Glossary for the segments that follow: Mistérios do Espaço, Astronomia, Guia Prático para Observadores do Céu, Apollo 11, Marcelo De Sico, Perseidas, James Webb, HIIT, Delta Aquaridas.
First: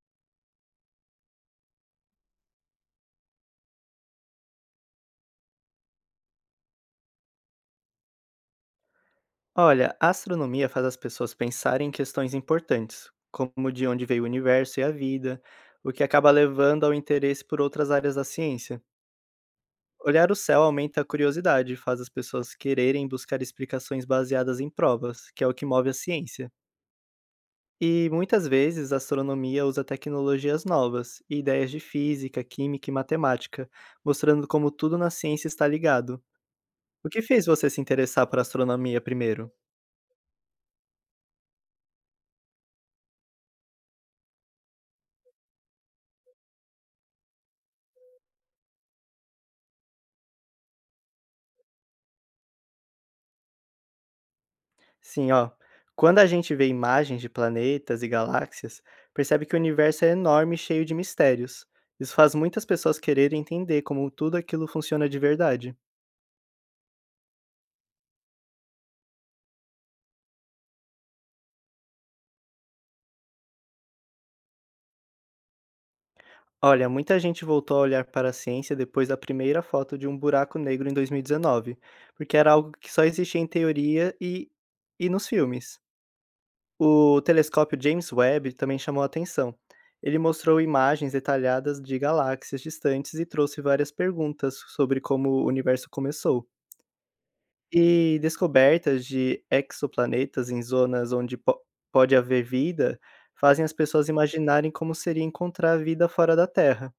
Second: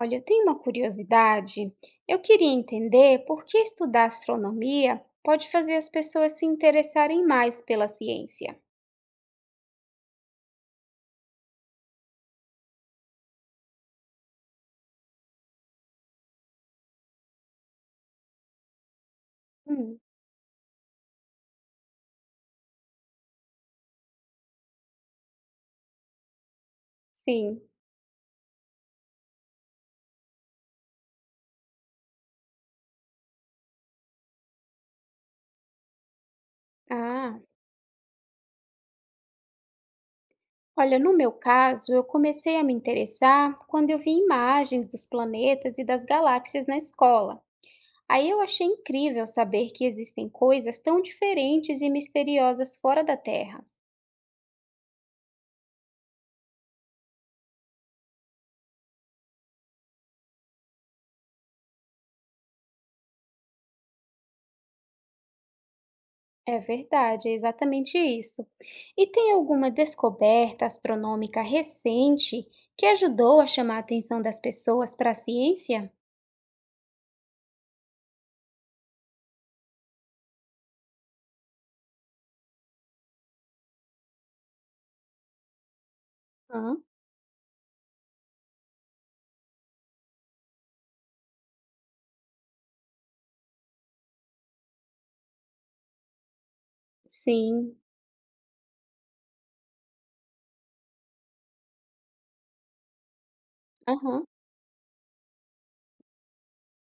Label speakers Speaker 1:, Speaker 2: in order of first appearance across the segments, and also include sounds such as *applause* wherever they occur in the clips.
Speaker 1: Olha, eu tenho uma curiosidade. Eu queria entender por que estudar astronomia pode fazer as pessoas se interessarem mais pela ciência.
Speaker 2: Olha, a astronomia faz as pessoas pensarem em questões importantes, como de onde veio o universo e a vida, o que acaba levando ao interesse por outras áreas da ciência.
Speaker 1: Hum,
Speaker 2: Olhar o céu aumenta a curiosidade e faz as pessoas quererem buscar explicações baseadas em provas, que é o que move a ciência.
Speaker 1: sim.
Speaker 2: E muitas vezes a astronomia usa tecnologias novas e ideias de física, química e matemática, mostrando como tudo na ciência está ligado. O que
Speaker 1: Ah,
Speaker 2: fez você se interessar por astronomia primeiro?
Speaker 1: olha, no meu caso, eu comecei a me interessar quando eu vi imagens dos planetas e das galáxias na escola. Aí eu achei incrível saber que existem coisas tão diferentes e misteriosas fora da Terra.
Speaker 2: Sim, ó. Quando a gente vê imagens de planetas e galáxias, percebe que o universo é enorme e cheio de mistérios. Isso faz muitas pessoas quererem entender como tudo aquilo funciona de verdade.
Speaker 1: É verdade, é exatamente isso. E tem alguma descoberta astronômica recente que ajudou a chamar a atenção das pessoas para a ciência?
Speaker 2: Olha, muita gente voltou a olhar para a ciência depois da primeira foto de um buraco negro em 2019, porque era algo que só existia em teoria e nos filmes.
Speaker 1: Hã?
Speaker 2: O telescópio James Webb também chamou a atenção. Ele mostrou imagens detalhadas de galáxias distantes e trouxe várias perguntas sobre como o universo começou.
Speaker 1: Sim,
Speaker 2: E descobertas de exoplanetas em zonas onde pode haver vida fazem as pessoas
Speaker 1: aham,
Speaker 2: imaginarem como seria encontrar vida fora da Terra.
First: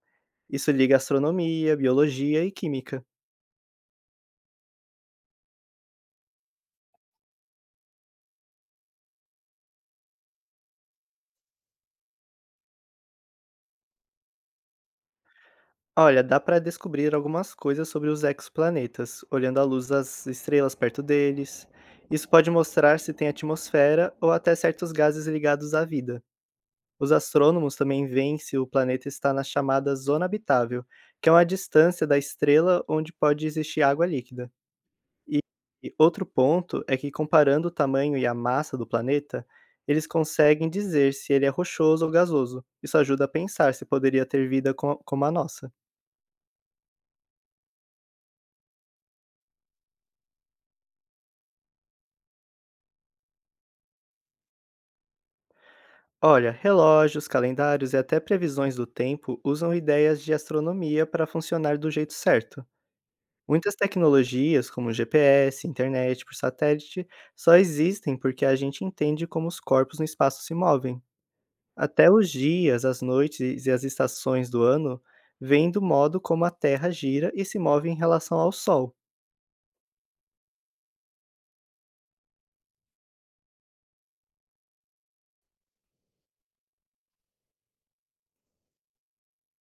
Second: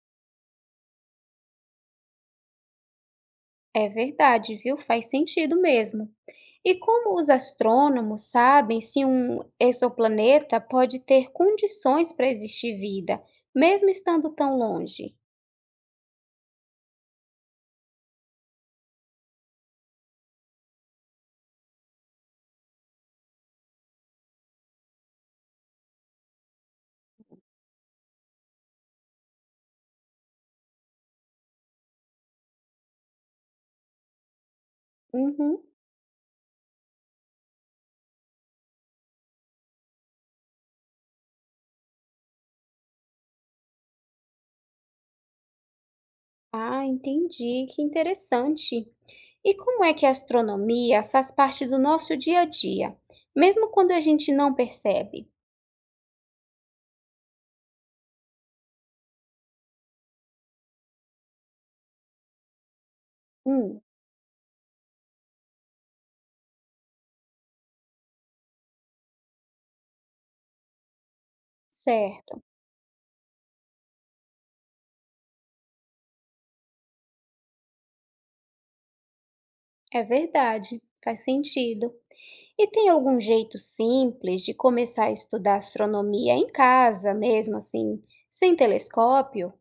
Speaker 2: Isso liga astronomia, biologia e química.
Speaker 1: é verdade, viu? Faz sentido mesmo. E como os astrônomos sabem se um exoplaneta pode ter condições para existir vida, mesmo estando tão longe?
Speaker 2: Olha, dá para descobrir algumas coisas sobre os exoplanetas, olhando a luz das estrelas perto deles. Isso pode mostrar se tem atmosfera ou até certos gases ligados à vida. Os astrônomos também veem se o planeta está na chamada zona habitável, que é uma distância da estrela onde pode existir água líquida. E
Speaker 1: Uhum.
Speaker 2: e outro ponto é que, comparando o tamanho e a massa do planeta, eles conseguem dizer se ele é rochoso ou gasoso. Isso ajuda a pensar se poderia ter vida como a nossa.
Speaker 1: Ah, entendi, que interessante. E como é que a astronomia faz parte do nosso dia a dia, mesmo quando a gente não percebe?
Speaker 2: Olha, relógios, calendários e até previsões do tempo usam ideias de astronomia para funcionar do jeito certo. Muitas
Speaker 1: Hum,
Speaker 2: tecnologias, como GPS, internet por satélite, só existem porque a gente entende como os corpos no espaço se movem. Até os
Speaker 1: certo,
Speaker 2: dias, as noites e as estações do ano vêm do modo como a Terra gira e se move em relação ao Sol.
Speaker 1: é verdade, faz sentido. E tem algum jeito simples de começar a estudar astronomia em casa, mesmo assim, sem telescópio?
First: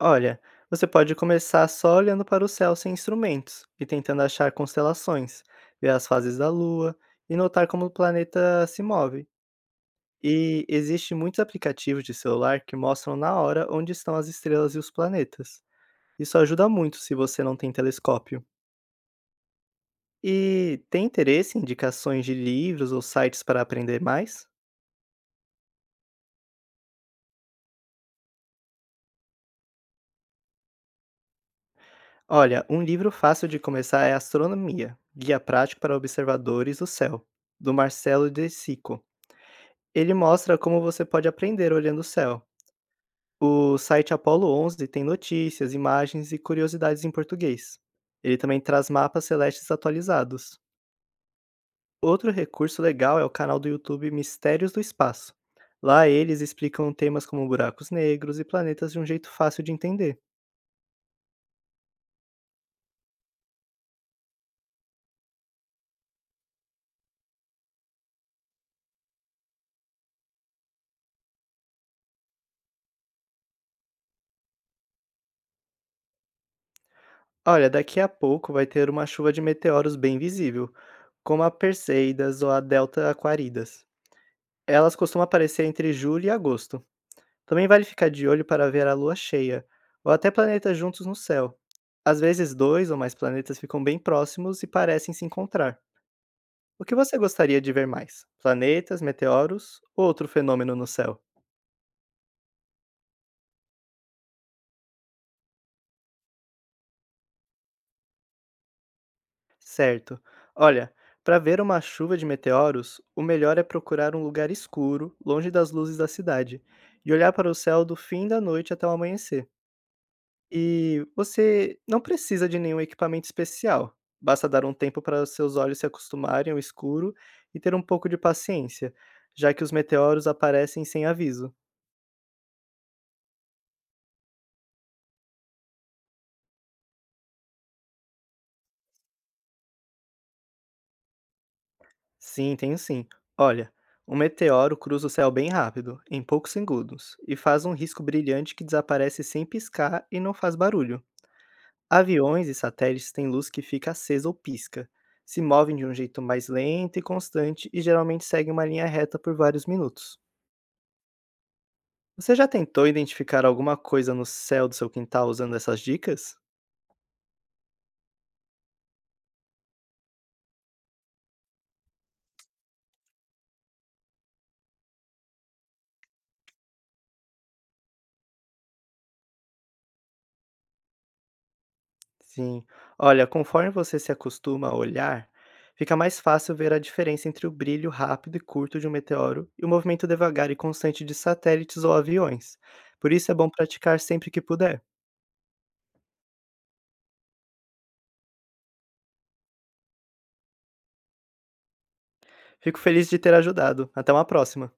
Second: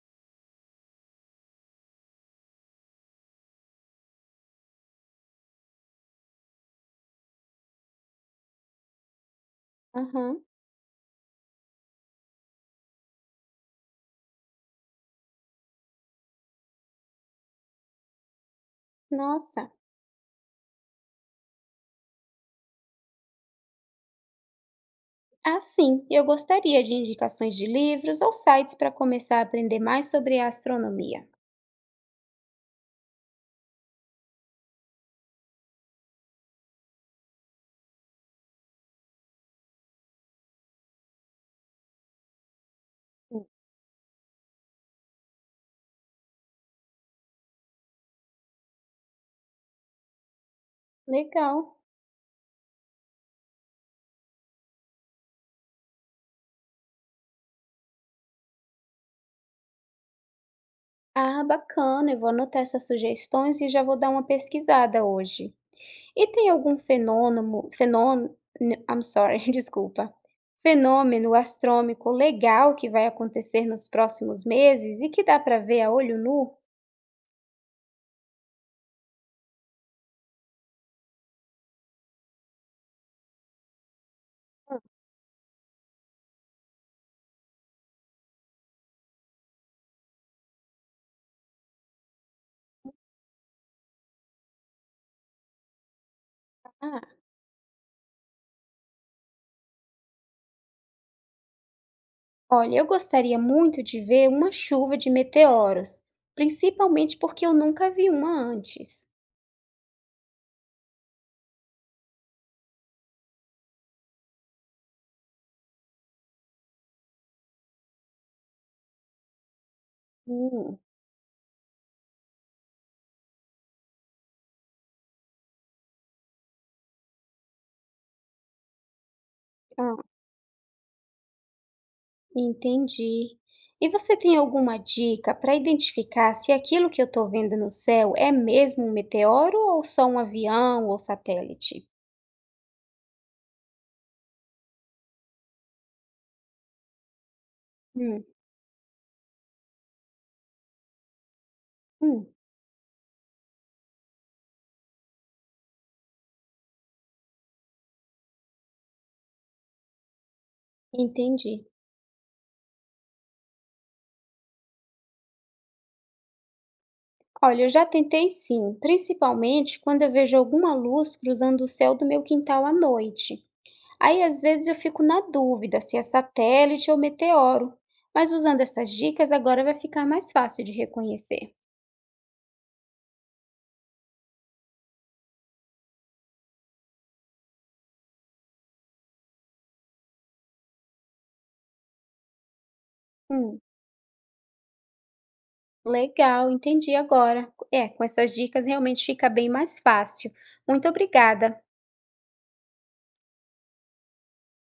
Speaker 2: Olha, você pode começar só olhando para o céu sem instrumentos e tentando achar constelações, ver as fases da Lua e notar como o planeta se move.
Speaker 1: Aham,
Speaker 2: E existem muitos aplicativos de celular que mostram na hora onde estão as estrelas e os planetas. Isso ajuda muito se você não tem telescópio.
Speaker 1: nossa.
Speaker 2: E tem interesse em indicações de livros ou sites para aprender mais?
Speaker 1: Ah, sim, eu gostaria de indicações de livros ou sites para começar a aprender mais sobre a astronomia.
Speaker 2: Olha, um livro fácil de começar é Astronomia, Guia Prático para Observadores do Céu, do Marcelo De Sico. Ele mostra como você pode aprender olhando o céu. O site Apollo 11 tem notícias, imagens e curiosidades em português. Ele também traz mapas celestes atualizados.
Speaker 1: Legal.
Speaker 2: Outro recurso legal é o canal do YouTube Mistérios do Espaço. Lá eles explicam temas como buracos negros e planetas de um jeito fácil de entender.
Speaker 1: Ah, bacana, eu vou anotar essas sugestões e já vou dar uma pesquisada hoje. E tem algum I'm sorry, *laughs* desculpa, fenômeno astrônomico legal que vai acontecer nos próximos meses e que dá para ver a olho nu?
Speaker 2: Olha, daqui a pouco vai ter uma chuva de meteoros bem visível, como a Perseidas ou a Delta Aquaridas. Elas costumam aparecer entre julho e agosto. Também vale ficar de olho para ver a lua cheia, ou até planetas juntos no céu. Às vezes, dois ou mais planetas ficam bem próximos e parecem se encontrar. O que
Speaker 1: Ah,
Speaker 2: você gostaria de ver mais? Planetas, meteoros ou outro fenômeno no céu?
Speaker 1: olha, eu gostaria muito de ver uma chuva de meteoros, principalmente porque eu nunca vi uma antes.
Speaker 2: Certo. Olha, para ver uma chuva de meteoros, o melhor é procurar um lugar escuro, longe das luzes da cidade, e olhar para o céu do fim da noite até o amanhecer.
Speaker 1: Hum,
Speaker 2: E você não precisa de nenhum equipamento especial, basta dar um tempo para seus olhos se acostumarem ao escuro e ter um pouco de paciência, já que os
Speaker 1: ah.
Speaker 2: meteoros aparecem sem aviso.
Speaker 1: Entendi. E você tem alguma dica para identificar se aquilo que eu estou vendo no céu é mesmo um meteoro ou só um avião ou satélite?
Speaker 2: Sim, tenho sim. Olha, um meteoro cruza o céu bem rápido, em poucos segundos, e faz um risco
Speaker 1: Hum,
Speaker 2: brilhante que desaparece sem piscar e não faz barulho.
Speaker 1: hum,
Speaker 2: Aviões e satélites têm luz que fica acesa ou pisca. Se movem de um jeito mais lento e constante e geralmente seguem uma linha reta por vários minutos.
Speaker 1: entendi.
Speaker 2: Você já tentou identificar alguma coisa no céu do seu quintal usando essas dicas?
Speaker 1: Olha, eu já tentei sim, principalmente quando eu vejo alguma luz cruzando o céu do meu quintal à noite. Aí às vezes eu fico na dúvida se é satélite ou meteoro, mas usando essas dicas agora vai ficar mais fácil de reconhecer.
Speaker 2: Sim. Olha, conforme você se acostuma a olhar, fica mais fácil ver a diferença entre o brilho rápido e curto de um meteoro e o movimento devagar e constante de satélites ou aviões. Por isso é bom
Speaker 1: Hum.
Speaker 2: praticar sempre que puder.
Speaker 1: Legal, entendi agora. É, com essas dicas realmente fica bem mais fácil. Muito obrigada.
Speaker 2: Fico feliz de ter ajudado. Até uma próxima!